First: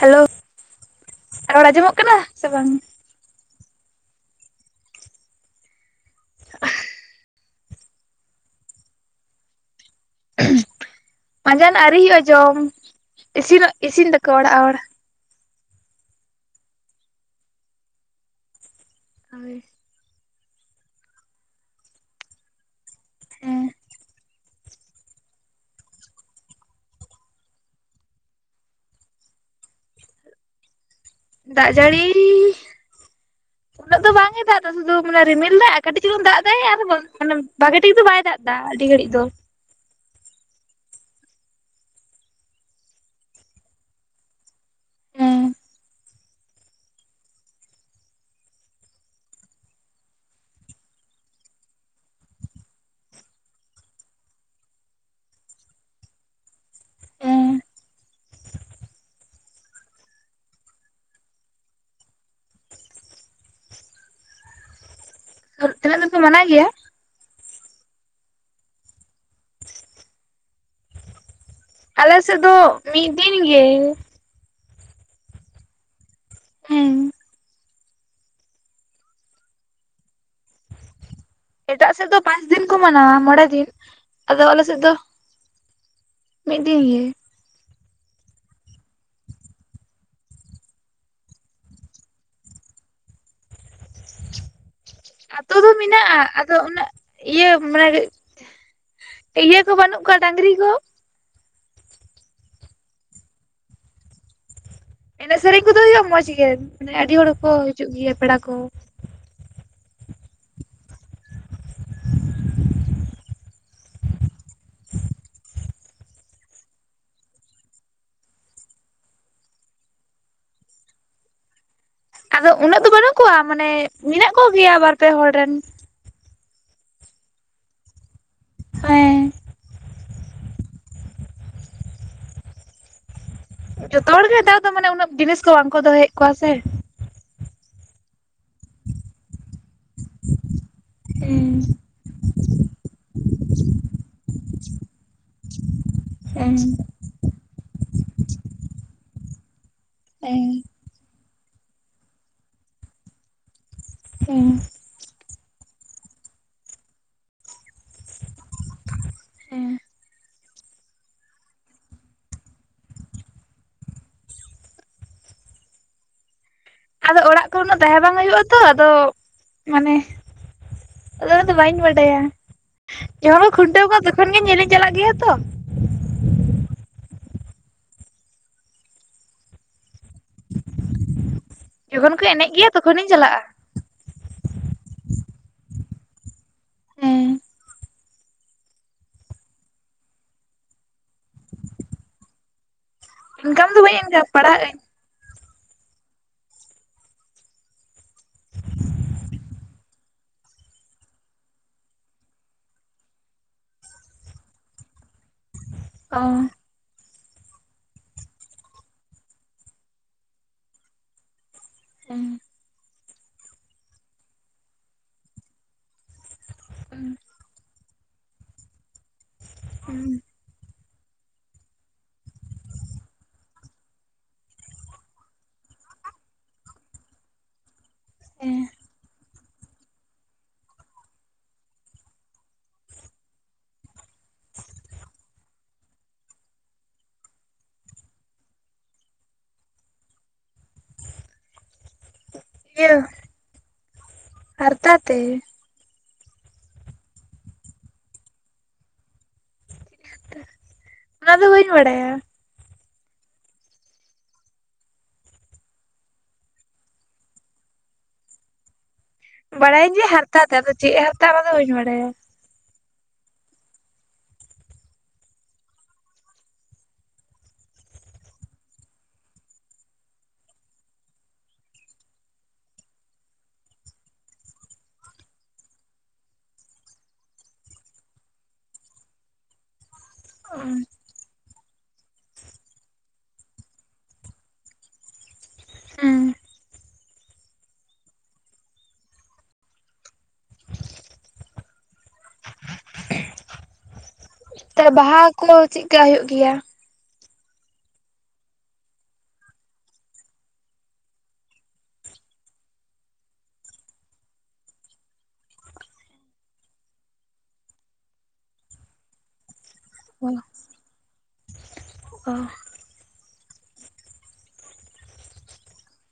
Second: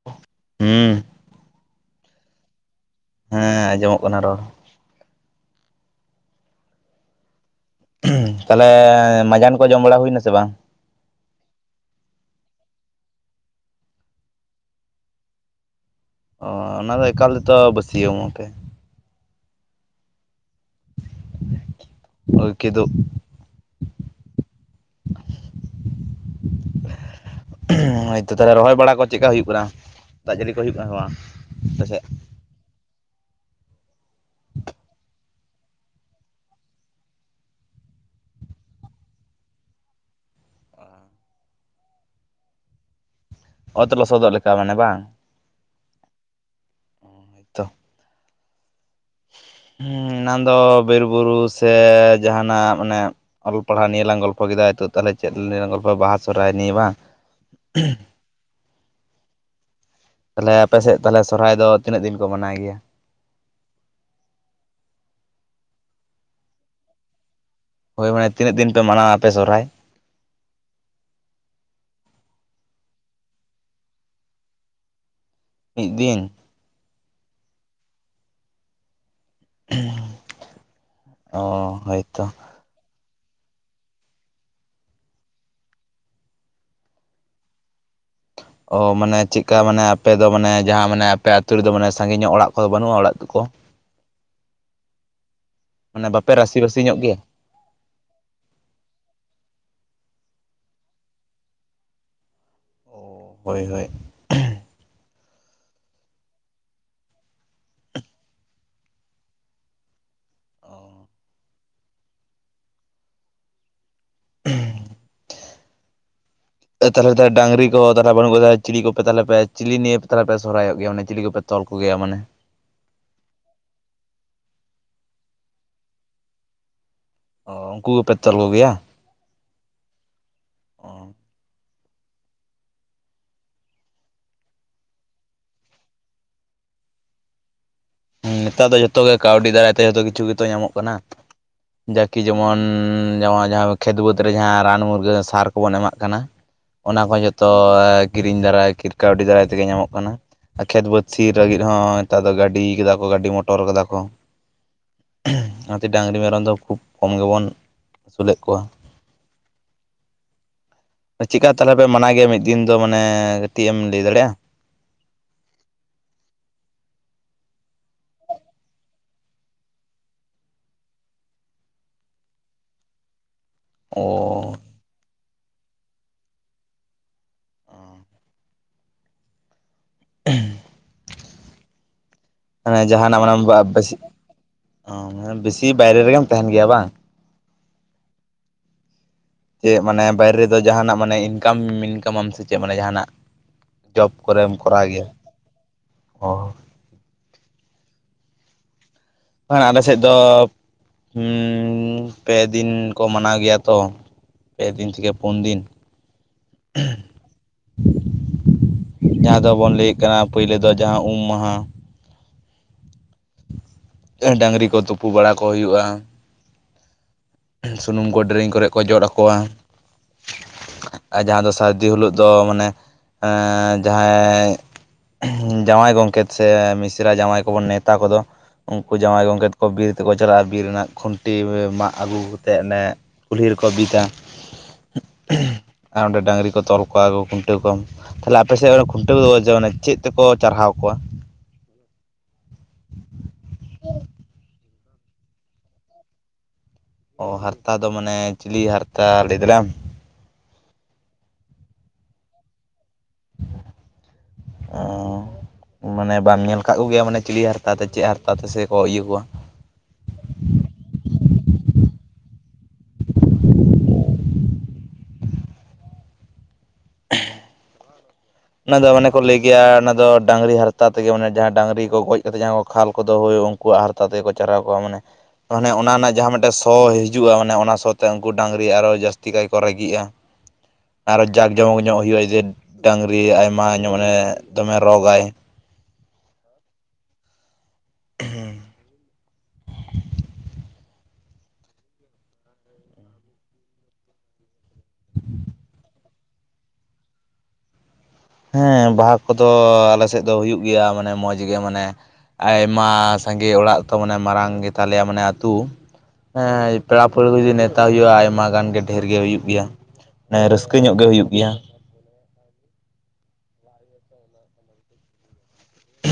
Hello ᱦᱩᱸ ᱨᱚᱲ ᱟᱸᱡᱚᱢᱚᱜ ᱠᱟᱱᱟ ᱥᱮ ᱵᱟᱝ? ᱦᱮᱸ ᱟᱸᱡᱚᱢᱚᱜ ᱠᱟᱱᱟ ᱨᱚᱲ᱾ [inaudible] ᱛᱟᱦᱚᱞᱮ ᱢᱟᱡᱟᱱ ᱠᱚ ᱡᱚᱢ ᱵᱟᱲᱟ ᱦᱩᱭᱱᱟ ᱥᱮ ᱵᱟᱝ? ᱢᱟᱸᱡᱟᱱ ᱟᱹᱣᱨᱤ ᱦᱩᱭᱩᱜ-ᱟ ᱡᱚᱢ ᱤᱥᱤᱱᱚᱜ ᱤᱥᱤᱱ ᱫᱟᱠᱚ ᱚᱲᱟᱜ ᱦᱚᱲ᱾ ᱚᱻ ᱚᱱᱟᱫᱚ ᱮᱠᱟᱞᱛᱚ ᱵᱟᱹᱥᱤᱭᱢᱚᱜ ᱟ ᱯᱮ᱾ ᱦᱳᱭ ᱳᱭ ᱠᱮᱫᱩᱵᱽ ᱦᱮᱸ [inaudible] ᱦᱳᱭᱛᱚ ᱛᱟᱦᱮ ᱨᱚᱦᱚᱭ ᱵᱟᱲᱟ ᱠᱚ ᱪᱮᱫᱞᱮᱠᱟ ᱦᱩᱭᱩᱜ ᱠᱟᱱᱟ ᱫᱟᱜ ᱡᱟᱹᱲᱤ ᱠᱚ ᱦᱩᱭᱩᱜ ᱠᱟᱱᱟ ᱵᱟᱝ? ᱫᱟᱜ ᱟᱯᱮ ᱥᱮᱫ ᱡᱟᱲᱤᱻ ᱩᱱᱟᱹᱜ? ᱟᱫᱚ ᱵᱟᱝ ᱮ ᱫᱟᱜ ᱫᱟ ᱫᱚ ᱢᱟᱱᱮ ᱨᱤᱢᱤᱞ ᱫᱟᱭ ᱟᱨ ᱠᱟᱴᱤᱡ ᱪᱚᱞᱩᱝ ᱫᱟᱜ ᱮᱫᱟ ᱟᱨ ᱵᱚᱱᱫᱷ ᱢᱟᱱᱮ ᱵᱷᱟᱜᱮᱹ ᱴᱷᱤᱠ ᱫᱚ ᱵᱟᱭ ᱫᱟᱜ ᱮᱫᱟ ᱟᱹᱰᱤ ᱜᱷᱟᱹᱲᱤᱡ ᱫᱚ᱾ ᱚᱛ ᱞᱚᱥᱚᱫᱚᱜ ᱞᱮᱠᱟ ᱢᱟᱱᱮ ᱵᱟᱝ? ᱦᱮᱸ ᱦᱚᱭᱛᱚᱦ ᱾ ᱦᱩᱦ, ᱮᱱᱟᱱ ᱫᱚ ᱵᱤᱨᱵᱩᱨᱩ ᱥᱮ ᱡᱟᱦᱟᱱᱟᱜ ᱢᱟᱱᱮ ᱚᱞ ᱯᱟᱲᱦᱟᱣ ᱱᱤᱭᱮ ᱞᱟᱝ ᱜᱚᱞᱯᱷᱚ ᱠᱮᱫᱟ ᱱᱤᱛᱚᱜ ᱛᱟᱦᱞᱮ ᱪᱮᱫ ᱱᱤᱭᱮ ᱞᱟᱝ ᱜᱚᱞᱯᱚ ᱭᱟ ᱵᱟᱦᱟ ᱥᱚᱦᱨᱟᱭ ᱱᱤᱭᱮ ᱵᱟᱝ ᱷᱩᱦ? ᱛᱟᱞᱦᱮ ᱟᱯᱮᱥᱮᱜ ᱛᱟᱞᱦᱮ ᱥᱚᱨᱦᱟᱭ ᱫᱚ ᱛᱤᱱᱟᱹᱜ ᱫᱤᱱ ᱠᱚ ᱢᱟᱱᱟᱣ ᱜᱮᱭᱟ? ᱟᱫᱚ ᱯᱮ ᱢᱟᱱᱟᱭ ᱜᱮᱭᱟ? ᱦᱳᱭ ᱢᱟᱱᱮ ᱛᱤᱱᱟᱹᱜ ᱫᱤᱱ ᱯᱮ ᱢᱟᱱᱟᱣᱟ ᱟᱯᱮ ᱥᱚᱨᱦᱟᱭ? ᱟᱞᱮ ᱥᱮᱫ ᱫᱚ ᱢᱤᱫ ᱫᱤᱱ ᱜᱮ ᱾ ᱢᱤᱫ ᱫᱤᱱ ᱾ ᱦᱩᱸᱦ ᱾ ᱷᱮᱸᱦ, ᱧᱟᱸᱭᱚᱢ-ᱪᱟᱠᱚᱯ ᱾ ᱮᱴᱟᱜ ᱥᱮᱫ ᱫᱚ ᱯᱟᱸᱪ ᱫᱤᱱ ᱠᱚ ᱢᱟᱱᱟᱣᱟ ᱢᱚᱬᱮ ᱫᱤᱱ᱾ ᱟᱫᱚ ᱟᱞᱮ ᱥᱮᱫ ᱫᱚ, ᱢᱤᱫ ᱫᱤᱱ ᱜᱮ ᱾ ᱚ ᱢᱟᱱᱮ ᱪᱮᱜᱠᱟ ᱢᱟᱱᱮ ᱟᱯᱮ ᱫᱚ ᱢᱟᱱᱮ ᱡᱟᱦᱟᱸ ᱢᱟᱱᱮ ᱟᱯᱮ ᱟᱛᱩ ᱨᱮᱫᱚ ᱢᱟᱱᱮ ᱥᱟᱺᱜᱤ ᱧᱚᱜ ᱚᱲᱟᱜ ᱠᱚᱫᱚ ᱵᱟᱹᱱᱩᱜᱼᱟ ᱚᱲᱟᱜ ᱟᱛᱩ ᱠᱚ? ᱟᱛᱳ ᱫᱚ ᱢᱟᱱᱮ ᱢᱮᱱᱟᱜᱼᱟ᱾ ᱵᱟᱯᱮ ᱟᱫᱚ ᱨᱟᱹᱥᱤ ᱚᱱᱟ ᱵᱟᱹᱥᱤ ᱧᱚᱜ ᱜᱮᱭᱟ ᱤᱭᱟᱹ ᱢᱟᱱᱮ ᱤᱭᱟᱹ ᱠᱚ ᱵᱟᱹᱱᱩᱜ ᱠᱚᱣᱟ ᱰᱟᱹᱝᱨᱤ ᱠᱚ? ᱚ ᱦᱳᱭ ᱦᱳᱭ ᱾ ᱮᱱᱮᱡ ᱥᱮᱹᱨᱮᱹᱧ ᱠᱚᱫᱚ ᱦᱳᱭᱳᱜᱼᱟ ᱢᱚᱸᱡᱽ ᱜᱮ ᱢᱟᱱᱮ ᱟᱰᱤ ᱦᱚᱲᱠᱚ ᱦᱤᱡᱩᱜ ᱜᱮᱭᱟ ᱯᱮᱲᱟ ᱠᱚ᱾ ᱛᱟᱞᱦᱮ ᱛᱚ ᱰᱟ ᱹᱝᱨᱤ ᱠᱚ ᱛᱟᱞᱦᱮ ᱵᱟᱹᱱᱩᱜ ᱠᱚ ᱪᱤᱞᱤ ᱠᱚᱯᱮ ᱛᱟᱞᱮ ᱪᱤᱞᱤ ᱱᱮᱭᱮ ᱛᱟᱞᱦᱮ ᱯᱮ ᱥᱚᱨᱦᱟᱭᱚᱜ ᱜᱮᱭᱟ᱾ ᱢᱟᱱᱮ ᱪᱤᱞᱤ ᱠᱚᱯᱮ? ᱛᱚᱞ ᱠᱚᱜᱮᱭᱟ ᱢᱟᱱᱮ? ᱟᱫᱚ ᱩᱱᱟᱹᱜ ᱫᱚ ᱵᱟᱹᱱᱩᱜ ᱠᱚᱣᱟ, ᱢᱟᱱᱮ ᱢᱮᱱᱟᱜ ᱠᱚᱜᱮᱭᱟ ᱵᱟᱨ ᱯᱮ ᱦᱚᱲ ᱨᱮᱱ ᱾ ᱚ ᱩᱱᱠᱩ ᱠᱚ ᱜᱮᱯᱮ ᱛᱚᱞ ᱠᱚᱜᱮᱭᱟ? ᱦᱮᱸ ᱚ ᱡᱚᱛᱚ ᱦᱚᱲᱜᱮ ᱱᱮᱛᱟᱨ ᱫᱚ ᱢᱟᱱᱮ ᱩᱱᱟᱹᱜ ᱡᱤᱱᱤᱥ ᱠᱚ ᱵᱟᱝᱠᱚ ᱫᱚᱦᱚᱭᱮᱜ ᱠᱚᱣᱟ ᱥᱮ ᱾ ᱱᱮᱛᱟᱨ ᱫᱚ ᱡᱚᱛᱚ ᱜᱮ ᱠᱟᱹᱣᱰᱤ ᱫᱟᱨᱟᱭ ᱛᱮ ᱡᱷᱚᱛᱚ ᱠᱤᱪᱷᱩ ᱜᱮᱛᱚ ᱧᱟᱢᱚᱜ ᱠᱟᱱᱟ ᱾ ᱦᱩᱸᱦ ᱾ ᱡᱟᱠᱤ ᱡᱮᱢᱚᱱ-ᱱ ᱱᱚᱣᱟ ᱡᱟᱦᱟᱸ ᱠᱷᱮᱛ ᱵᱟᱹᱫᱽ ᱡᱟᱦᱟᱸ ᱨᱟᱱ ᱢᱩᱨᱜᱟᱹᱱ ᱥᱟᱨ ᱠᱚᱵᱚᱱ ᱮᱢᱟᱜ, ᱠᱟᱱᱟ ᱦᱮᱸ ᱚᱱᱟ ᱠᱚ ᱡᱚᱛᱚ ᱠᱤᱨᱤᱧ ᱫᱟᱨᱟᱭ ᱠᱤᱴ ᱠᱟᱹᱣᱰᱤ ᱫᱟᱨᱟᱭ ᱛᱮᱜᱮ ᱧᱟᱢᱚᱜ ᱠᱟᱱᱟ, ᱦᱮᱸ ᱠᱷᱮᱛ ᱵᱟᱹᱫᱽ ᱥᱤ ᱞᱟᱹᱜᱤᱫ ᱦᱚᱸ ᱱᱮᱛᱟᱨ ᱫᱚ ᱜᱟᱹᱰᱤ ᱠᱟᱫᱟ ᱠᱚ ᱜᱟᱹᱰᱤ ᱢᱚᱴᱚᱨ ᱠᱟᱫᱟ ᱠᱚ ᱾ ᱷᱩᱸᱦ ᱚᱱᱟᱛᱮ ᱰᱟᱝᱨᱤ ᱢᱮᱨᱚᱢ ᱫᱚ ᱠᱷᱩᱵᱽ ᱠᱚᱢ ᱜᱮᱵᱚᱱ ᱟᱹᱥᱩᱞᱮᱜ ᱠᱚᱣᱟ ᱾ ᱴᱷᱚᱜ ᱦᱮᱸ ᱪᱮᱠᱟ ᱛᱟᱛᱦᱮ ᱯᱮ ᱢᱟᱱᱟᱣ ᱜᱮᱭᱟ ᱢᱤᱫ ᱫᱤᱱ ᱫᱚ ᱢᱟᱱᱮ ᱠᱟᱹᱴᱤᱡ ᱮᱢ ᱞᱟᱹᱭ ᱫᱟᱲᱮᱭᱟᱜᱼᱟ? ᱟᱫᱚ ᱚᱲᱟᱜ ᱠᱚ ᱩᱱᱟᱹᱜ ᱛᱟᱦᱮᱸ ᱵᱟᱝ ᱦᱳᱭᱳᱜ ᱟᱛᱚ ᱟᱫᱚ ᱢᱟᱱᱮ ᱟᱫᱚ ᱩᱱᱟᱹᱜ ᱫᱚ ᱵᱟᱹᱧ ᱵᱟᱰᱟᱭᱟ᱾ ᱡᱚᱠᱷᱚᱱ ᱠᱚ ᱠᱷᱩᱱᱴᱟᱹᱣ ᱠᱚᱣᱟ ᱛᱚᱠᱷᱚᱱ ᱜᱮ ᱚ ᱧᱮᱞ ᱤᱧ ᱪᱟᱞᱟᱜ ᱜᱮᱭᱟ ᱛᱚ ᱾ ᱷᱩᱦ ᱾ ᱡᱚᱠᱷᱚᱱ ᱠᱚ ᱮᱱᱮᱡ ᱜᱮᱭᱟ ᱢᱟᱱᱮ ᱛᱚᱠᱷᱚᱱᱤᱧ ᱡᱟᱦᱟᱱᱟᱜ ᱢᱟᱱᱮ ᱪᱟᱞᱟᱜᱼᱟ ᱟᱯᱮ ᱥᱤᱜ ᱚᱸ ᱵᱤᱥᱤ ᱵᱟᱭᱨᱮᱹ ᱨᱮᱜᱮᱢ ᱛᱟᱦᱮᱱ ᱜᱮᱭᱟ ᱵᱟᱝ? ᱦᱮᱸ ᱪᱮᱜ ᱢᱟᱱᱮ ᱵᱟᱭᱨᱮᱹ ᱨᱮᱫᱚ ᱡᱟᱦᱟᱱᱟᱜ ᱢᱟᱱᱮ ᱤᱱᱠᱟᱢ ᱢᱤᱱᱠᱟᱢᱟᱢ ᱥᱮ ᱪᱮᱜ ᱢᱟᱱᱮ ᱡᱟᱦᱟᱱᱟᱜ? ᱤᱱᱠᱟᱢ ᱫᱚ ᱵᱟᱹᱧ ᱡᱚᱵᱽ ᱤᱱᱠᱟᱢ ᱠᱚᱨᱮᱢ ᱯᱟᱲᱦᱟᱜ ᱟᱹᱧ ᱠᱚᱨᱟᱣ ᱜᱮᱭᱟ? ᱚᱸ ᱾ ᱦᱮᱸᱦ, ᱟᱞᱮ ᱥᱮᱫ ᱫᱚ ᱩ-ᱢ ᱯᱮ ᱫᱤᱱ ᱠᱚ ᱢᱟᱱᱟᱣ ᱜᱮᱭᱟ ᱛᱚ ᱾ ᱯᱮ ᱫᱤᱱ ᱛᱷᱮᱹᱠᱮᱹ ᱯᱳᱱ ᱫᱤᱱ ᱾ ᱚ [unintelligible] ᱡᱟᱦᱟᱸ ᱫᱚᱵᱚᱱ ᱞᱟᱹᱭᱮᱜ ᱠᱟᱱᱟ ᱯᱳᱭᱞᱳ ᱫᱚ ᱡᱟᱦᱟᱸ ᱩᱢ ᱢᱟᱦᱟᱸ ᱮᱸᱻ ᱾ ᱮᱦ ᱰᱟᱹᱝᱨᱤ ᱠᱚ ᱛᱩᱯᱩ ᱵᱟᱲᱟ ᱠᱚ ᱦᱩᱭᱩᱜᱼᱟ᱾ ᱦᱩᱸ᱾ ᱥᱩᱱᱩᱢ ᱠᱚ ᱰᱮᱨᱮᱝ ᱠᱚᱨᱮ ᱠᱚ ᱡᱚᱫ ᱟᱠᱚᱣᱟ᱾ ᱦᱩᱸ᱾ ᱟᱨ ᱡᱟᱦᱟᱸ ᱫᱚ ᱥᱟᱹᱨᱫᱤ ᱦᱤᱞᱳᱜ ᱫᱚ ᱢᱟᱱᱮ ᱮᱸ ᱡᱟᱦᱟᱸᱭ ᱡᱟᱶᱟᱭ ᱜᱚᱝᱠᱮᱛ ᱥᱮ ᱢᱤᱥᱨᱟ ᱡᱟᱶᱟᱭ ᱠᱚᱵᱚᱱ ᱱᱮᱛ ᱛᱟ ᱠᱚᱫᱚ ᱦᱮᱸ ᱩᱱᱠᱩ ᱡᱟᱶᱟᱭ ᱜᱚᱢᱠᱮᱛ ᱠᱚ ᱵᱤᱨ ᱛᱮᱠᱚ ᱪᱟᱞᱟᱜ-ᱟ, ᱵᱤᱨ ᱨᱮᱱᱟᱜ ᱠᱷᱩᱱᱴᱤ ᱢᱟᱜ ᱟᱹᱜᱩ ᱠᱟᱛᱮᱫ ᱚᱱᱮ ᱠᱩᱞᱦᱤ ᱨᱮᱠᱚ ᱵᱤᱫᱟ᱾ ᱟᱨ ᱚᱸᱰᱮ ᱵᱟᱝᱨᱤ ᱠᱚ ᱨᱚᱞ ᱠᱚᱣᱟ ᱟᱨ ᱠᱚ ᱠᱷᱩᱱᱴᱟᱹᱣ ᱠᱚᱣᱟᱢ᱾ ᱛᱟᱦᱚᱞᱮ ᱟᱯᱮ ᱥᱮᱫ ᱚᱱᱮ ᱠᱷᱩᱱᱴᱟᱹᱣ ᱠᱟᱫᱚ ᱠᱚ ᱡᱮ ᱚᱱᱮ ᱪᱮᱫ ᱛᱮᱠᱚ ᱪᱟᱨᱦᱟᱣ ᱠᱚᱣᱟ? ᱤᱭᱟᱹ ᱦᱟᱨᱛᱟ ᱛᱮ᱾ ᱚ ᱦᱟᱨᱛᱟ ᱫᱚ ᱢᱟᱱᱮ ᱪᱤᱞᱤ ᱦᱟᱨᱛᱟ ᱞᱟᱹᱭ ᱫᱟᱲᱮ-ᱮᱢ? ᱚᱱᱟ ᱫᱚ ᱵᱟᱹᱧ ᱵᱟᱲᱟᱭᱟ᱾ [inaudible] ᱚ᱾ ᱢᱟᱱᱮ ᱵᱟᱢ ᱧᱮᱞ ᱠᱟᱜ ᱠᱚᱜᱮᱭᱟ ᱢᱟᱱᱮ ᱪᱤᱞᱤ ᱦᱟᱨᱛᱟ ᱛᱮ, ᱪᱮᱫ ᱦᱟᱨᱛᱟ ᱛᱮᱥᱮ ᱠᱚ ᱤᱭᱟᱹ ᱠᱚᱣᱟ? ᱵᱟᱲᱟᱭᱤᱧ ᱡᱮ ᱦᱟᱛᱨᱟ ᱛᱮ ᱟᱫᱚ ᱪᱮᱜ ᱦᱟᱨᱛᱟ ᱚᱱᱟ ᱫᱚ ᱵᱟᱹᱧ ᱵᱟᱲᱟᱭᱟ᱾ ᱚᱱᱟ ᱫᱚ ᱢᱟᱱᱮ ᱠᱚ ᱞᱟᱹᱭ ᱜᱮᱭᱟ ᱚᱱᱟ ᱫᱚ ᱰᱟᱝᱨᱤ ᱦᱟᱨᱛᱟ ᱛᱮᱜᱮ ᱢᱟᱱᱮ ᱡᱟᱦᱟᱸ ᱰᱟᱝᱨᱤ ᱠᱚ ᱜᱚᱡ ᱠᱟᱛᱮ ᱡᱟᱦᱟᱸ ᱠᱚ ᱠᱷᱟᱞ ᱠᱚᱫᱟ ᱦᱳᱭ ᱟᱝᱠ ᱠᱩᱣᱟᱜ ᱦᱟᱨᱛᱟ ᱛᱮᱜᱮ ᱠᱚ ᱪᱟᱨᱞᱟᱣ ᱠᱚᱣᱟ ᱢᱟᱱᱮ᱾ ᱢᱟᱱᱮ ᱚᱱᱟ ᱨᱮᱱᱟᱜ ᱡᱟᱦᱟᱸ ᱢᱤᱫᱴᱮᱜ ᱥᱚ ᱦᱤᱡᱩᱜ-ᱟ ᱢᱟᱱᱮ ᱚᱱᱟ ᱥᱚ ᱛᱮ ᱩᱱᱠᱩ ᱰᱟᱝᱨᱤ ᱟᱨᱚ ᱡᱟᱹᱥᱛᱤ ᱠᱟᱭ ᱠᱚ ᱨᱟᱹᱜᱤᱜ-ᱟ᱾ ᱚ᱾ ᱟᱨᱚ ᱡᱟᱠ ᱡᱚᱢᱚᱠ ᱧᱚᱜ ᱦᱩᱭᱩᱜᱼᱟ ᱡᱮ ᱨᱤ ᱟᱭᱢᱟ ᱧᱚᱜ ᱢᱟᱱᱮ ᱫᱚᱢᱮ ᱨᱚᱜᱽᱼᱟᱭ᱾ ᱦᱮᱸ᱾ ᱦᱮᱸ᱾ ᱛᱟᱦᱮ ᱵᱟᱦᱟ ᱠᱚ ᱪᱮᱜᱠᱟ ᱦᱩᱭᱩᱜ ᱜᱮᱭᱟ? ᱦᱮᱸ ᱵᱟᱦᱟ ᱠᱚᱫᱚ ᱟᱞᱮ ᱥᱮᱫ ᱫᱚ ᱦᱩᱭᱩᱜ ᱜᱮᱭᱟ ᱢᱟᱱᱮ ᱢᱚᱡᱽ ᱜᱮ ᱢᱟᱱᱮ ᱟᱭᱢᱟ ᱥᱟᱸᱜᱮ ᱚᱲᱟᱜ ᱛᱚ ᱢᱟᱱᱮ ᱢᱟᱨᱟᱝ ᱜᱮᱛᱟᱞᱮᱭᱟ ᱢᱟᱱᱮ ᱟᱹᱛᱩ᱾ ᱦᱮᱸ ᱯᱮᱲᱟ ᱯᱟᱹᱲᱦᱟᱹ ᱡᱩᱫᱤ ᱱᱮᱣᱛᱟ ᱦᱩᱭᱩᱜ-ᱟ ᱟᱭᱢᱟ ᱜᱟᱱ ᱜᱮ ᱫᱷᱮᱨ ᱜᱮ ᱦᱩᱭᱩᱜ ᱜᱮᱭᱟ᱾ ᱢᱟᱱᱮ ᱨᱟᱹᱥᱠᱟᱹ ᱧᱚᱜ ᱜᱮ ᱦᱩᱭᱩᱜ ᱜᱮᱭᱟ᱾ ᱚ᱾ [inaudible]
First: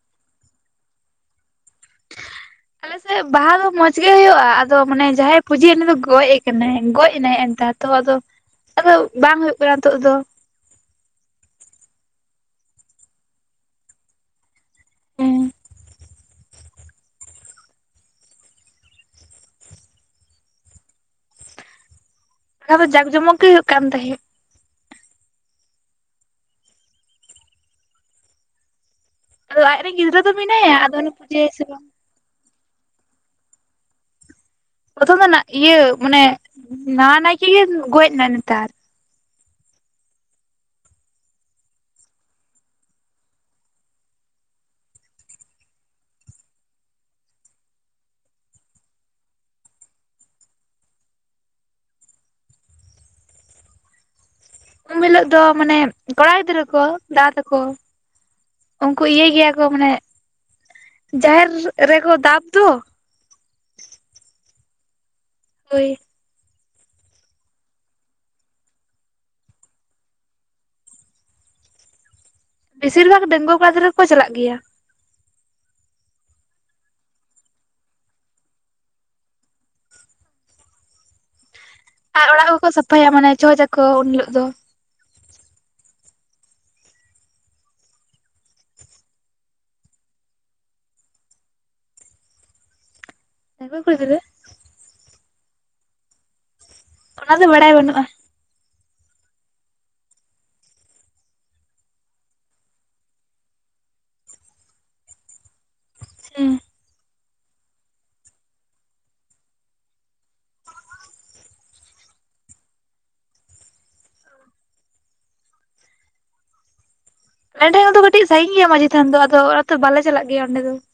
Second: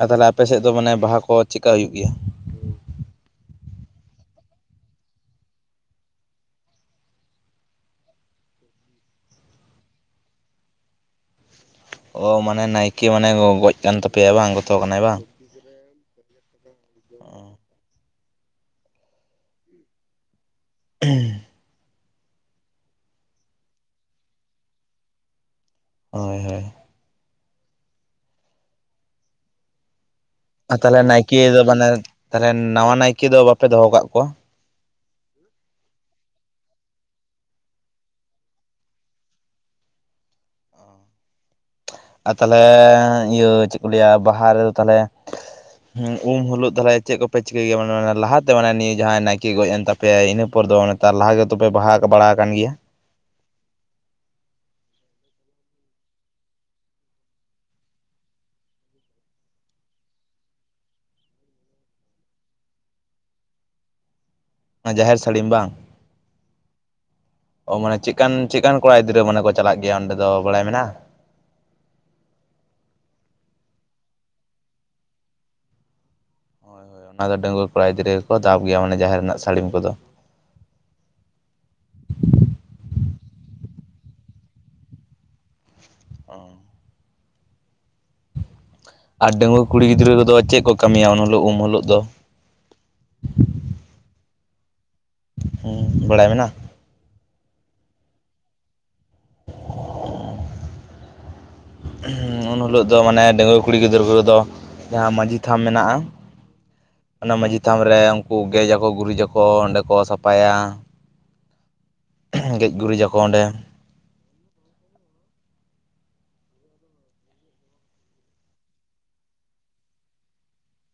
ᱟᱫᱚ ᱛᱟᱦᱞᱮ ᱟᱯᱮ ᱥᱮᱫ ᱫᱚ ᱢᱟᱱᱮ ᱵᱟᱦᱟ ᱠᱚ ᱪᱮᱜᱠᱟ ᱦᱩᱭᱩᱜ ᱜᱮᱭᱟ? ᱟᱞᱮᱥᱮᱫ ᱵᱟᱦᱟ ᱫᱚ ᱢᱚᱸᱡᱽ ᱜᱮ ᱦᱩᱭᱩᱜᱼᱟ᱾ ᱟᱫᱚ ᱢᱟᱱᱮ ᱡᱟᱦᱟᱸᱭ ᱯᱩᱡᱟᱹᱭᱟ ᱩᱱᱤ ᱫᱚ ᱜᱚᱡ ᱠᱟᱱᱟᱭ, ᱜᱚᱡ ᱮᱱᱟᱭ ᱦᱮ ᱮᱱᱛᱟᱨ᱾ ᱛᱚ ᱟᱫᱚ, ᱟᱫᱚ ᱵᱟᱝ ᱦᱳᱭᱳᱜ ᱠᱟᱱᱟ ᱱᱤᱛᱳᱜ ᱫᱚ᱾ ᱚ ᱢᱟᱱᱮ ᱱᱟᱭᱠᱮ ᱢᱟᱱᱮ ᱜᱚ-ᱜᱚᱡ ᱠᱟᱱ ᱛᱟᱯᱮᱭᱟᱭ ᱵᱟᱝ, ᱜᱚᱛᱚ ᱠᱟᱱᱟᱭ ᱵᱟᱝ᱾ ᱦᱩᱸ᱾ ᱚ᱾ [unintelligible] ᱠᱟ ᱫᱚ ᱡᱟᱠ ᱡᱚᱢᱚᱠ ᱜᱮ ᱦᱩᱭᱩᱜ ᱠᱟᱱ ᱛᱟᱦᱮᱸᱜ᱾ ᱦᱳᱭ ᱦᱮᱸ᱾ ᱟᱫᱚ ᱟᱡ ᱨᱮᱱ ᱜᱤᱫᱨᱟᱹ ᱟᱫ ᱛᱟᱞᱦᱮ ᱱᱟᱭᱠᱮ ᱫᱚ ᱢᱟᱱᱮ ᱛᱟᱞᱦᱮ ᱱᱟᱣᱟ ᱱᱟᱭᱠᱮ ᱫᱚ ᱵᱟᱯᱮ ᱫᱚᱦᱚ ᱟᱠᱟᱜ ᱠᱚᱣᱟ? ᱯᱚᱛᱷᱚᱢ ᱫᱚ ᱱᱟᱜ ᱤᱭᱟᱹ ᱢᱟᱱᱮ ᱱᱟᱣᱟ ᱱᱟᱭᱠᱮ ᱜᱮ ᱜᱚᱡ ᱱᱟᱭ ᱱᱮᱛᱟᱨ᱾ ᱟᱨ ᱛᱟᱦᱚᱞᱮ ᱤᱭᱟᱹ ᱪᱮᱫ ᱠᱚ ᱞᱟᱹᱭᱟ ᱵᱟᱦᱟ ᱨᱮᱫᱚ ᱛᱟᱞᱦᱮ ᱦᱮᱸ ᱩᱢ ᱦᱤᱞᱳᱜ ᱛᱟᱦᱚᱞᱮ ᱪᱮᱫ ᱠᱚᱯᱮ ᱪᱤᱠᱟᱹᱭ ᱜᱮᱭᱟ ᱢᱟᱱᱮ ᱞᱟᱦᱟᱛᱮ ᱢᱟᱱᱮ ᱱᱤᱭᱟᱹ ᱡᱟᱦᱟᱸᱭ ᱱᱟᱭᱮ ᱜᱚᱡ ᱮᱱ ᱛᱟ ᱯᱮᱭᱟᱭ ᱤᱱᱟᱹ ᱯᱚᱨ ᱫᱚ ᱢᱟᱱᱮ ᱛᱟᱨ ᱞᱟᱦᱟ ᱜᱮᱛᱚᱯᱮ ᱵᱟᱦᱟ ᱵᱟᱲᱟ ᱠᱟᱱ ᱜᱮᱭᱟ ᱾ ᱩᱢ ᱦᱤᱞᱚᱜ ᱫᱚ ᱢᱟᱱᱮ ᱠᱚᱲᱟ ᱜᱤᱫᱽᱨᱟᱹ ᱠᱚ ᱫᱟᱫᱟ ᱛᱟᱠᱚ ᱩᱱᱠᱩ ᱤᱭᱟᱹᱭ ᱜᱮᱭᱟ ᱠᱚ ᱢᱟᱱᱮ ᱡᱟᱦᱮᱨ ᱨᱮᱠᱚ ᱫᱟᱵ ᱫᱚ ᱚᱱᱟ ᱡᱟᱦᱮᱨ ᱥᱟᱹᱲᱤᱢ ᱵᱟᱝ? ᱦᱳᱭ [inaudible] ᱚ ᱢᱟᱱᱮ ᱪᱮᱜᱠᱟᱱ ᱪᱮᱜᱠᱟᱱ ᱠᱚᱲᱟ ᱜᱤᱫᱽᱨᱟᱹ ᱢᱟᱱᱮ ᱠᱚ ᱪᱟᱞᱟᱜ ᱜᱮᱭᱟ ᱚᱸᱰᱮ ᱫᱚ ᱵᱟᱲᱟᱭ ᱢᱮᱱᱟᱜ-ᱟ? ᱵᱤᱥᱤᱨ ᱵᱷᱟᱜᱽ ᱰᱟᱸᱜᱩᱣᱟ ᱠᱚᱲᱟ ᱜᱤᱫᱽᱨᱟᱹ ᱠᱚ ᱪᱟᱞᱟᱜ ᱜᱮᱭᱟ ᱾ ᱦᱳᱭ ᱦᱳᱭ ᱚᱱᱟ ᱫᱚ ᱰᱟᱺᱜᱩᱣᱟᱹ ᱠᱚᱲᱟ ᱜᱤᱫᱽᱨᱟᱹ ᱜᱮᱠᱚ ᱫᱟᱵ ᱜᱮᱭᱟ ᱢᱟᱱᱮ ᱡᱟᱦᱮᱨ ᱨᱮᱱᱟᱜ ᱥᱟᱹᱲᱤᱢ ᱠᱚᱫᱚ ᱾ ᱟᱨ ᱚᱲᱟᱜ ᱠᱚᱠᱚ ᱥᱟᱯᱷᱟᱭᱟ ᱢᱟᱱᱮ ᱪᱷᱚᱸᱪ ᱟᱠᱚ ᱩᱱ ᱦᱤᱞᱳᱜ ᱫᱚ ᱾ ᱚ ᱾ ᱟᱨ ᱰᱟᱺᱜᱩᱣᱟᱹ ᱠᱩᱲᱤ ᱜᱤᱫᱽᱨᱟᱹ ᱠᱚᱫᱚ ᱪᱮᱫ ᱠᱚ ᱠᱟᱢᱤᱭᱟ ᱩᱱ ᱦᱤᱞᱚᱜ ᱩᱢ ᱦᱳᱞᱳᱜ ᱫᱚ? ᱰᱟᱸᱜᱩᱣᱟ ᱠᱩᱲᱤ ᱜᱤᱫᱽᱨᱟᱹ? ᱦᱩᱸ ᱵᱟᱲᱟᱭ ᱢᱮᱱᱟᱜ-ᱟ? ᱚᱱᱟ ᱫᱚ ᱵᱟᱲᱟᱭ ᱵᱟᱹᱱᱩᱜ-ᱟ ᱾ ᱩᱱ ᱦᱤᱞᱳᱜ ᱫᱚ ᱢᱟᱱᱮ ᱰᱟᱸᱜᱩᱣᱟᱹ ᱠᱩᱲᱤ ᱜᱤᱫᱽᱨᱟᱹ ᱠᱚᱫᱚ ᱡᱟᱦᱟᱸ ᱢᱟᱹᱡᱷᱤ ᱛᱷᱟᱱ ᱢᱮᱱᱟᱜ-ᱟ ᱦᱮᱸ ᱾ ᱚᱱᱟ ᱢᱟᱺᱡᱷᱤ ᱛᱷᱟᱢ ᱨᱮ ᱩᱱᱠᱩ ᱜᱮᱡ ᱟᱠᱚ ᱜᱩᱨᱤᱡ ᱟᱠᱚ ᱚᱸᱰᱮ ᱠᱚ ᱥᱟᱯᱟᱭᱟ ᱾ ᱜᱮᱡ ᱜᱩᱨᱤᱡ ᱟᱠᱚ ᱚᱸᱰᱮ ᱾ ᱟᱞᱮ ᱴᱷᱮᱱ ᱠᱷᱚᱱ ᱫᱚ ᱠᱟᱹᱴᱤᱡ ᱥᱟᱺᱜᱤᱧ ᱜᱮᱭᱟ ᱢᱟᱡᱷᱤ ᱛᱷᱟᱱ ᱫᱚ ᱟᱫᱚ ᱚᱱᱟ ᱛᱮ ᱵᱟᱞᱮ ᱪᱟᱞᱟᱜ ᱜᱮᱭᱟ ᱚᱸᱰᱮ ᱫᱚ ᱾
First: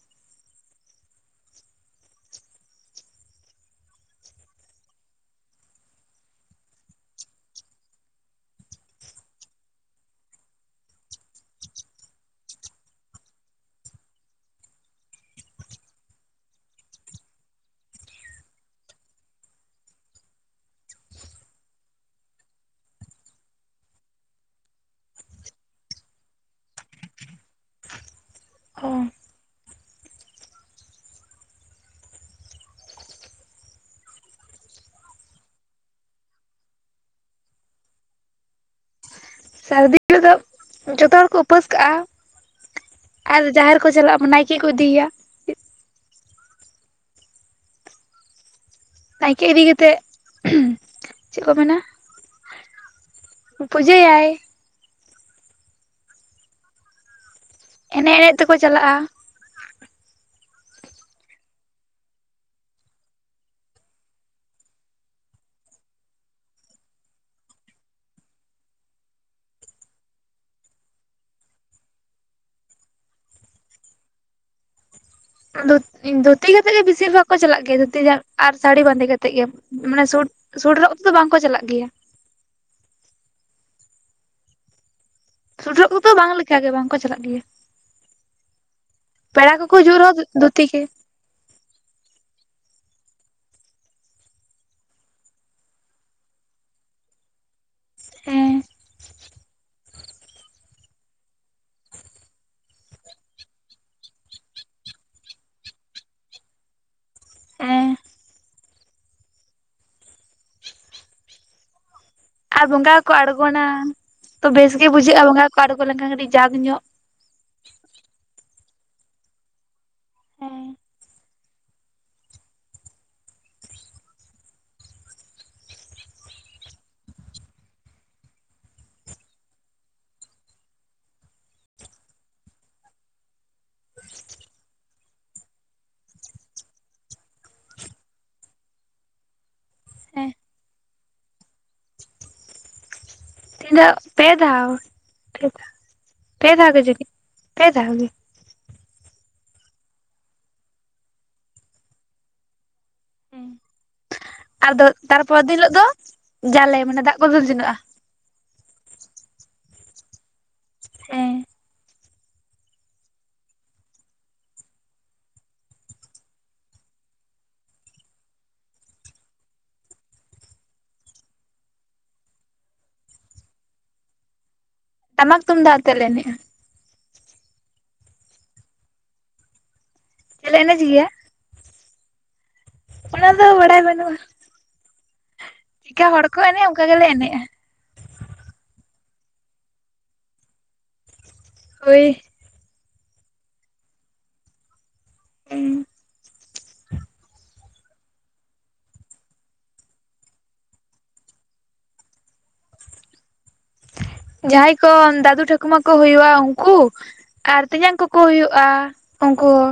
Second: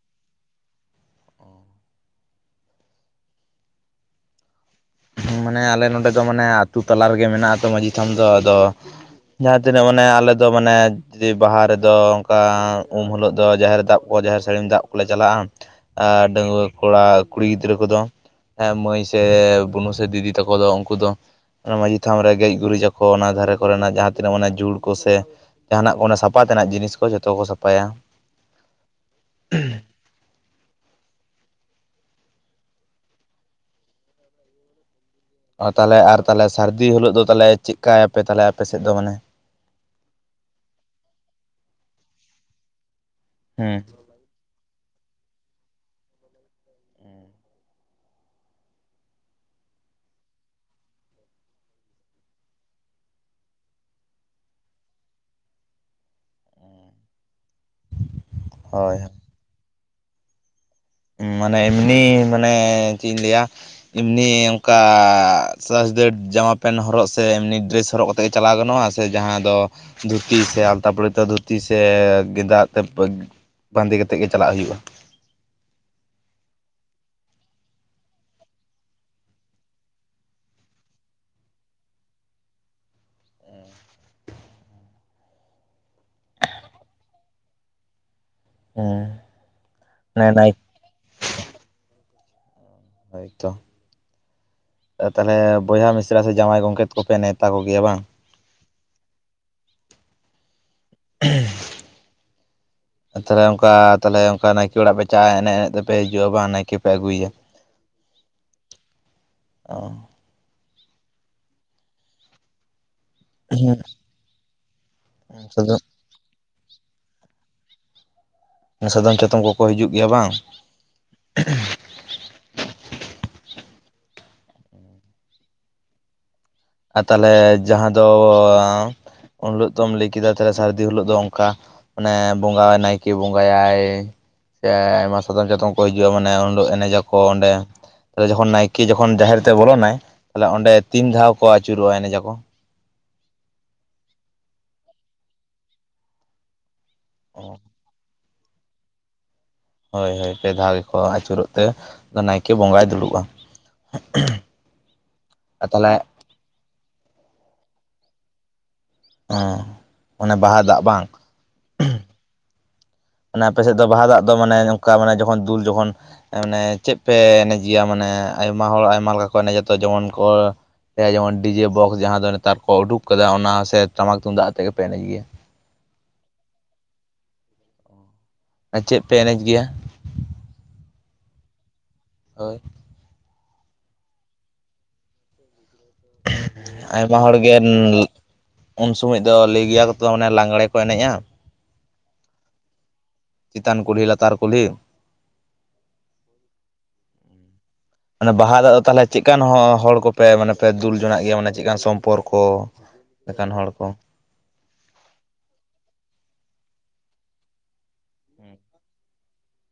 ᱦᱮᱸ ᱢᱟᱱᱮ ᱟᱞᱮ ᱱᱚᱰᱮ ᱫᱚ ᱢᱟᱱᱮ ᱟᱹᱛᱩ ᱛᱟᱞᱟ ᱨᱮᱜᱮ ᱢᱮᱱᱟᱜ ᱟᱛᱚ ᱢᱟᱺᱡᱷᱤ ᱛᱷᱟᱱ ᱫᱚ ᱟᱫᱚ ᱡᱟᱦᱟᱸ ᱛᱤᱱᱟᱹᱜ ᱢᱟᱱᱮ ᱟᱞᱮ ᱫᱚ ᱢᱟᱱᱮ ᱡᱮ ᱵᱟᱦᱟ ᱨᱮᱫᱚ ᱚᱱᱠᱟ ᱩᱢ ᱦᱤᱞᱳᱜ ᱫᱚ ᱡᱟᱦᱮᱨ ᱫᱟᱵ ᱠᱚ ᱡᱟᱦᱮᱨ ᱥᱟᱹᱲᱤᱢ ᱫᱟᱜ ᱠᱚᱞᱮ ᱪᱟᱞᱟᱜ-ᱟ ᱾ ᱟᱨ ᱰᱟᱺᱜᱩᱣᱟᱹ ᱠᱚᱲᱟ ᱠᱩᱲᱤ ᱜᱤᱫᱽᱨᱟᱹ ᱠᱚᱫᱚ ᱢᱟᱹᱭ ᱥᱮ ᱥᱮ ᱫᱤᱫᱤ ᱛᱟᱠᱚ ᱫᱚ ᱩᱱᱠᱩ ᱫᱚ ᱚᱱᱟ ᱢᱟᱺᱡᱷᱤ ᱛᱷᱟᱱ ᱨᱮ ᱜᱮᱡ ᱜᱩᱨᱤᱡ ᱟᱠᱚ ᱚᱱᱟ ᱫᱷᱟᱨᱮ ᱠᱚᱨᱮᱱᱟᱜ ᱡᱟᱦᱟᱸ ᱛᱤᱱᱟᱹᱜ ᱢᱟᱱᱮ ᱡᱷᱩᱲ ᱠᱚ ᱥᱮ ᱡᱟᱦᱟᱱᱟᱜ ᱠᱚ ᱚᱱᱟ ᱥᱟᱯᱷᱟ ᱛᱮᱱᱟᱜ ᱡᱤᱱᱤᱥ ᱠᱚ ᱡᱚᱛᱚ ᱠᱚ ᱥᱟᱯᱷᱟᱭᱟ ᱾ ᱚ ᱾ [inaudible] ᱚ ᱛᱟᱦᱚᱞᱮ ᱟᱨ ᱛᱟᱦᱚᱞᱮ ᱥᱟᱹᱨᱫᱤ ᱦᱤᱞᱳᱜ ᱫᱚ ᱛᱟᱦᱚᱞᱮ ᱪᱮᱫᱠᱟᱭᱟᱯᱮ ᱛᱟᱦᱚᱞᱮ ᱟᱯᱮ ᱥᱮᱫ ᱫᱚ ᱢᱟᱱᱮ ᱥᱟᱹᱨᱫᱤ ᱦᱤᱞᱚᱜ ᱫᱚ ᱡᱚᱛᱚ ᱦᱚᱲ ᱠᱚ ᱩᱯᱟᱹᱥ ᱠᱟᱜ-ᱟ ᱾ ᱟᱨ ᱡᱟᱦᱮᱨ ᱦᱩᱸ ᱠᱚ ᱪᱟᱞᱟᱜ-ᱟ ᱱᱟᱭᱠᱮ ᱠᱚ ᱤᱫᱤᱭᱮᱭᱟ ᱾ ᱱᱟᱭᱠᱮ ᱤᱫᱤ ᱠᱟᱛᱮᱜ [inaudible] ᱪᱮᱫ ᱠᱚ ᱢᱮᱱᱟ [inaudible] ᱯᱩᱡᱟᱹᱭᱟᱭ ᱾ ᱮᱱᱮᱡ ᱮᱱᱮᱡ ᱛᱮᱠᱚ ᱪᱟᱞᱟᱜ-ᱟ ᱦᱳᱭ ᱾ ᱦᱮᱸ ᱢᱟᱱᱮ ᱮᱢᱱᱤ ᱢᱟᱱᱮ ᱪᱮᱫ ᱤᱧ ᱞᱟᱹᱭᱟ ᱮᱢᱱᱤ ᱚᱱᱠᱟ [unintelligible] ᱡᱟᱢᱟ ᱯᱮᱱᱴ ᱦᱚᱨᱚᱜ ᱥᱮ ᱮᱢᱱᱤ ᱰᱨᱮᱥ ᱦᱚᱨᱚᱜ ᱠᱟ ᱛᱮ ᱪᱟᱞᱟᱣ ᱜᱟᱱᱚᱜ--ᱟ ᱥᱮ ᱡᱟᱦᱟᱸ ᱫᱚ ᱫᱷᱩᱛᱤ ᱥᱮ ᱟᱞᱛᱟ ᱯᱟᱹᱲ ᱟᱛᱮ ᱫᱷᱩᱛᱤ ᱥᱮ ᱜᱮᱸᱫᱟᱜ ᱛᱮ ᱵᱟᱸᱫᱮ ᱠᱟᱛᱮᱫ ᱜᱮ ᱪᱟᱞᱟᱜ ᱦᱩᱭᱩᱜ-ᱟ ᱾ ᱩ ᱫᱷᱩᱛ ᱫᱷᱩᱛᱤ ᱠᱟᱛᱮᱜ ᱜᱮ ᱵᱤᱥᱤᱨ ᱵᱷᱟᱜᱽ ᱠᱚ ᱪᱟᱞᱟᱜ ᱜᱮ ᱫᱷᱩᱛᱤ ᱟᱨ ᱥᱟᱹᱲᱤ ᱵᱟᱸᱫᱮ ᱠᱟᱛᱮᱜ ᱜᱮ ᱾ ᱢᱟᱱᱮ ᱥᱩᱴ ᱥᱩᱴ ᱦᱚᱨᱚᱜ ᱠᱟᱛᱮ ᱫᱚ ᱵᱟᱝᱠᱚ ᱪᱟᱞᱟᱜ ᱜᱮᱭᱟ ᱾ ᱥᱩᱴ ᱦᱚᱨᱚᱜ ᱠᱚᱫᱚ ᱵᱟᱝ ᱞᱮᱠᱟ ᱜᱮ ᱵᱟᱝᱠᱚ ᱪᱟᱞᱟᱜ ᱜᱮᱭᱟ ᱾ ᱦᱮᱸ [inaudible] ᱯᱮᱲᱟ ᱠᱚᱠᱚ ᱦᱤᱡᱩᱜ ᱨᱮᱦᱚ ᱱᱟᱭ ᱫᱷᱩᱛᱤ ᱜᱮ ᱾ ᱦᱳᱭ ᱛᱚ ᱾ ᱟᱨ ᱛᱟᱦᱚᱞᱮ ᱵᱚᱭᱦᱟ ᱢᱤᱥᱨᱟ ᱥᱮ ᱡᱟᱶᱟᱭ ᱜᱚᱝᱠᱮᱛ ᱠᱚᱯᱮ ᱱᱮᱣᱛᱟ ᱠᱚᱜᱮᱭᱟ ᱵᱟᱝ? ᱦᱮᱸ ᱾ [inaudible] ᱛᱟᱦᱚᱞᱮ ᱚᱱᱠᱟ ᱛᱟᱦᱚᱞᱮ ᱚᱱᱠᱟ ᱱᱟᱭᱠᱮ ᱚᱲᱟᱜ ᱯᱮ ᱪᱟᱜ-ᱟ ᱮᱱᱮᱡ ᱮᱱᱮᱡ ᱛᱮᱯᱮ ᱦᱤᱡᱩᱜ-ᱟ ᱵᱟ ᱱᱟᱭᱠᱮ ᱯᱮ ᱟᱹᱜᱩᱮᱭᱟ ᱮ ᱚ ᱟᱨ ᱵᱚᱸᱜᱟᱠᱚ ᱟᱬᱜᱚᱱᱟ ᱦᱮᱸ ᱛᱚ ᱵᱮᱥ ᱜᱮ ᱵᱩᱡᱷᱟᱹᱜ-ᱟ ᱵᱚᱸᱜᱟ ᱠᱚ ᱥᱟᱫᱚᱢ ᱟᱬᱜᱚ ᱞᱮᱱᱠᱷᱟᱱ ᱠᱟᱹᱴᱤᱡ ᱡᱟᱠ ᱧᱚᱜ ᱥᱟᱫᱚᱢ ᱪᱟᱛᱚᱢ ᱠᱚᱠᱚ ᱦᱤᱡᱩᱜ ᱜᱮᱭᱟ ᱵᱟᱝ ᱦᱮᱸ ᱟᱨ ᱛᱟᱦᱚᱞᱮ ᱡᱟᱦᱟᱸ ᱫᱚ ᱩᱱ ᱦᱤᱞᱳᱜ ᱫᱚᱚᱢ ᱞᱟᱹᱭ ᱠᱮᱫᱟ ᱛᱟᱦᱞᱮ ᱥᱟᱹᱨᱫᱤ ᱦᱤᱞᱳᱜ ᱫᱚ ᱚᱱᱠᱟ ᱢᱟᱱᱮ ᱵᱚᱸᱜᱟ ᱱᱟᱭᱠᱮ ᱵᱚᱸᱜᱟ ᱭᱟᱭ ᱥᱮ ᱟᱭᱢᱟ ᱥᱟᱛᱚᱢ ᱪᱟᱛᱚᱢ ᱠᱚ ᱦᱤᱡᱩᱜ-ᱟ ᱢᱟᱱᱮ ᱩᱱ ᱦᱤᱞᱳᱜ ᱮᱱᱮᱡ ᱟᱠᱚ ᱚᱰᱮ ᱛᱟᱦᱞᱮ ᱡᱚᱠᱷᱚᱱ ᱱᱟᱭᱠᱮ ᱡᱚᱠᱷᱚᱱ ᱡᱟᱦᱮᱨ ᱛᱮᱭ ᱵᱚᱞᱚᱱᱟᱭ ᱦᱮᱸ ᱛᱟᱦᱞᱮ ᱚᱸᱰᱮ ᱛᱤᱱ ᱫᱷᱟᱣ ᱠᱚ ᱟᱹᱪᱩᱨᱚᱜ-ᱟ ᱮᱱᱮᱡᱟ ᱠᱚ? ᱛᱤᱱ ᱫᱷᱟ ᱯᱮ ᱫᱷᱟᱣ ᱯᱮ ᱫᱷᱟᱣ ᱜᱮ ᱡᱫᱤ ᱯᱮ ᱫᱷᱟᱣ ᱜᱮ ᱦᱳᱭ ᱦᱳᱭ ᱯᱮ ᱫᱷᱟᱣ ᱜᱮᱠᱚ ᱟᱹᱪᱩᱨᱚᱜ ᱛᱮ ᱱᱟᱭᱠᱮ ᱵᱚᱸᱜᱟᱭ ᱫᱩᱲᱩᱵ-ᱟ ᱟᱫᱚ ᱛᱟᱨᱯᱚᱨᱤᱱ ᱦᱤᱞᱳᱜ ᱫᱚ ᱡᱟᱞᱮ ᱢᱟᱱᱮ ᱫᱟᱜ ᱠᱩ ᱫᱩᱞ ᱡᱚᱱᱟᱜ-ᱟ ᱦᱮ ᱚᱱᱮ ᱵᱟᱦᱟ ᱫᱟᱜ ᱵᱟᱝ? ᱦᱮᱸ ᱚᱱᱮ ᱢᱟᱱᱮ ᱟᱯᱮ ᱥᱮᱫ ᱫᱚ ᱵᱟᱦᱟ ᱫᱟᱜ ᱫᱚ ᱢᱟᱱᱮ ᱚᱱᱠᱟ ᱢᱟᱱᱮ ᱡᱠᱷᱚᱱ ᱫᱩᱞ ᱡᱚᱠᱷᱚᱱ ᱢᱟᱱᱮ ᱪᱮᱫ ᱯᱮ ᱮᱱᱮᱡ ᱜᱮᱭᱟ ᱢᱟᱱᱮ ᱟᱭᱢᱟ ᱦᱚᱲ ᱟᱭᱢᱟ ᱞᱮᱠᱟ ᱠᱚ ᱮᱱᱮᱡᱟᱠᱚ ᱛᱚ ᱡᱮᱢᱚᱱ ᱠᱚ ᱮ ᱡᱮᱢᱚᱱ ᱴᱤᱡᱮ ᱵᱚᱠᱥ ᱡᱟᱦᱟᱸ ᱫᱚ ᱱᱮᱛᱟᱨ ᱠᱚ ᱩᱰᱩᱠ ᱠᱟᱫᱟ ᱚᱱᱟ ᱥᱮ ᱴᱟᱢᱟᱠ ᱛᱩᱢᱫᱟᱜ ᱛᱮᱜᱮ ᱜᱮᱯᱮ ᱮᱱᱮᱡ ᱜᱮᱭᱟ ᱟᱨ ᱛᱩᱢᱫᱟᱜ ᱟᱛᱮ ᱮᱱᱮᱡ-ᱟ ᱟᱨ ᱪᱮᱫ ᱯᱮ ᱮᱱᱮᱡ ᱜᱮᱭᱟ? ᱪᱮᱞᱮ ᱮᱱᱮᱡ ᱜᱮᱭᱟ? ᱦᱳᱭ ᱚᱱᱟ ᱫᱚ ᱵᱟᱰᱟᱭ ᱵᱟᱹᱱᱩᱜ-ᱟ᱾ ᱪᱮᱜᱠᱟ ᱦᱚᱲ ᱠᱚ ᱮᱱᱮᱜ-ᱟ ᱚᱸᱠᱟ ᱜᱮᱞᱮ ᱮᱱᱮᱜ-ᱟ᱾ ᱩ ᱩᱱ ᱥᱚᱢᱚᱭ ᱫᱚ ᱞᱟᱹᱭ ᱜᱤᱭᱟ ᱠᱚᱛᱚ ᱚᱱᱮ ᱞᱟᱜᱽᱬᱮ ᱠᱚ ᱮᱱᱮᱡ-ᱟ ᱦᱳᱭ ᱪᱮᱛᱟᱱ ᱠᱩᱞᱦᱤ ᱞᱟᱛᱟᱨ ᱠᱩᱞᱦᱤ᱾ [inaudible] ᱟᱫᱚ ᱵᱟᱦᱟ ᱫᱟᱜ ᱫᱚ ᱛᱟᱦᱞᱮ ᱪᱮᱜᱠᱟᱱ ᱦᱚᱲ ᱠᱚᱯᱮ ᱢᱟᱱᱮ ᱯᱮ ᱫᱩᱞ ᱡᱚᱱᱟᱜ ᱜᱮᱭᱟ ᱢᱟᱱᱮ ᱪᱮᱜ ᱠᱟᱱ ᱥᱚᱢᱯᱚᱨᱠᱚ? ᱞᱮᱠᱟᱱ ᱦᱚᱲ ᱠᱚ ᱡᱟᱦᱟᱸᱟᱭ ᱠᱚ ᱫᱟᱫᱩ ᱴᱷᱟᱠᱩᱢᱟ ᱠᱚ ᱦᱩᱭᱩ-ᱟ ᱩᱱᱠᱩ, ᱟᱨ ᱛᱮᱧᱟᱝ ᱠᱚᱠᱚ ᱦᱩᱭᱩᱜ-ᱟ ᱩᱱᱠᱩ ᱦᱚ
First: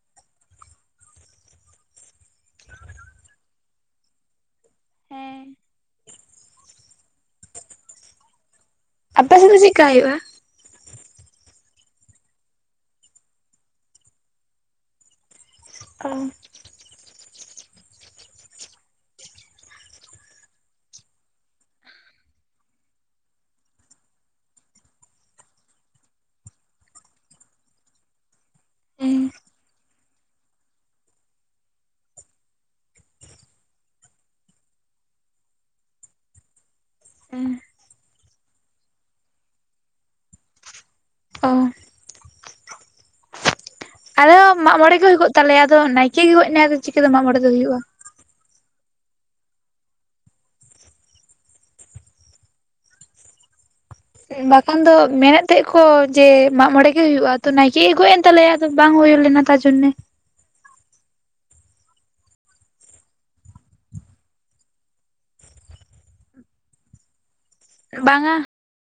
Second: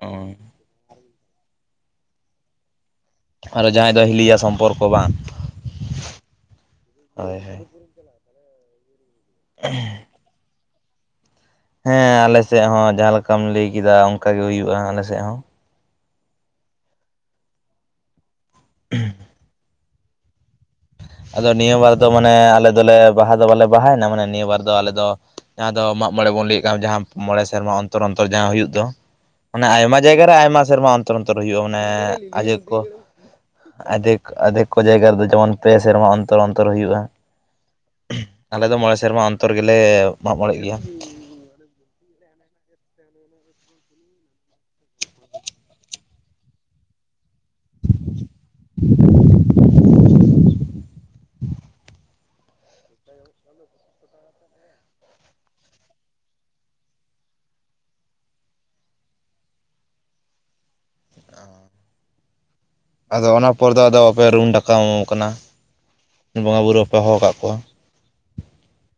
ᱚ ᱟᱨ ᱡᱟᱦᱟᱸᱭ ᱫᱚ ᱦᱤᱞᱤᱭᱟ ᱥᱚᱢᱯᱚᱨᱠᱚ ᱵᱟᱝ? ᱦᱮᱸ ᱦᱳᱭ ᱦᱳᱭ ᱟᱯᱮ ᱥᱮᱜ ᱫᱚ ᱪᱮᱜᱠᱟ ᱦᱩᱭᱩᱜ-ᱟ? ᱦᱮᱸ ᱟᱞᱮᱥᱮ ᱦᱚᱸ ᱡᱟᱦᱟᱸ ᱞᱮᱠᱟᱢ ᱞᱟᱹᱭ ᱠᱮᱫᱟ ᱚᱝᱠᱟ ᱜᱮ ᱦᱩᱭᱩᱜ ᱟᱞᱮᱥᱮᱜ ᱦᱚᱸ᱾ ᱚ [unintelligible] ᱟᱫᱚ ᱱᱤᱭᱟᱹ ᱵᱟᱨ ᱢᱟᱱᱮ ᱟᱞᱮ ᱫᱚᱞᱮ ᱵᱟᱦᱟ ᱫᱚ ᱵᱟᱞᱮ ᱵᱟᱦᱟᱭᱮᱱᱟ, ᱢᱟᱱᱮ ᱱᱤᱭᱟᱹ ᱵᱟᱨ ᱫᱚ ᱟᱞᱮ ᱫᱚ ᱡᱟᱦᱟᱸ ᱫᱚ ᱢᱟᱜᱽ ᱢᱚᱬᱮ ᱵᱚᱱ ᱞᱟᱹᱭᱮᱜ ᱠᱟᱱ ᱡᱟᱦᱟᱸ ᱢᱚᱬᱮ ᱥᱮᱨᱢᱟ ᱚᱱᱛᱚᱨ ᱚᱱᱛᱚᱨ ᱡᱟᱦᱟᱸ ᱦᱩᱭᱩᱜ ᱫᱚ ᱦᱮᱸ ᱢᱟᱱᱮ ᱟᱭᱢᱟ ᱡᱟᱭᱜᱟ ᱨᱮ ᱟᱭᱢᱟ ᱥᱮᱨᱢᱟ ᱚᱱ ᱛᱚᱨ ᱚᱱᱛᱚᱨ ᱦᱩᱭᱩᱜ-ᱟ ᱢᱟᱱᱮ ᱟᱡᱚᱠ ᱠᱚ ᱟᱫᱷᱮᱠ ᱟᱫᱷᱮᱠ ᱠᱚ ᱡᱟᱭᱜᱟ ᱨᱮᱫᱚ ᱡᱮᱢᱚᱱ ᱯᱮ ᱥᱮᱨᱢᱟ ᱚᱱᱛᱚᱨ ᱚᱱᱛᱚᱨ ᱦᱩᱭᱩᱜ-ᱟ᱾ ᱦᱮ ᱟᱞᱮᱚ ᱫᱚ ᱢᱚᱬᱮ ᱥᱮᱨᱢᱟ ᱚᱱᱛᱚᱨ ᱜᱮᱞᱮ ᱢᱟᱜ ᱢᱚᱬᱮᱜ ᱜᱮᱭᱟ᱾ ᱚ ᱟᱞᱮᱦᱚ ᱢᱟᱜᱽ ᱢᱚᱬᱮ ᱜᱮ ᱦᱩᱭ ᱠᱚ ᱛᱟᱞᱮᱭᱟ, ᱟᱫᱚ ᱱᱟᱭᱠᱮ ᱜᱮ ᱜᱚᱭᱜ ᱮᱱᱟᱭ ᱟᱫᱚ ᱪᱤᱠᱟᱹᱛᱮ ᱢᱟᱜᱽ ᱢᱚᱬᱮ ᱫᱚ ᱦᱩᱭᱩᱜ? [unintelligible] ᱵᱟᱠᱷᱟᱱ ᱫᱚ ᱢᱮᱱᱮᱜ ᱛᱟᱦᱮᱸ ᱟᱠᱚ ᱡᱮ ᱢᱟᱜ ᱢᱚᱬᱮ ᱜᱮ ᱦᱩᱭᱩᱜᱼᱟ, ᱛᱚ ᱱᱟᱭᱠᱮ ᱜᱮ ᱜᱚᱭᱮᱜᱼᱮᱱ ᱛᱟᱞᱮᱭᱟ᱾ ᱟᱫᱚ ᱵᱟᱝ ᱦᱩᱭᱩ ᱞᱮᱱᱟ ᱛᱟᱨᱡᱚᱱᱱᱮ᱾ ᱚᱻ᱾ ᱟᱫᱚ ᱚᱱᱟ ᱯᱚᱨ ᱫᱚ ᱟᱫᱚ ᱯᱮ ᱨᱩᱢ ᱰᱟᱠᱟᱣ ᱠᱟᱱᱟ, ᱵᱚᱸᱜᱟ ᱵᱩᱨᱩ ᱵᱟᱯᱮ ᱦᱚ ᱠᱟᱜ ᱠᱚᱣᱟ? ᱵᱟᱝᱟ᱾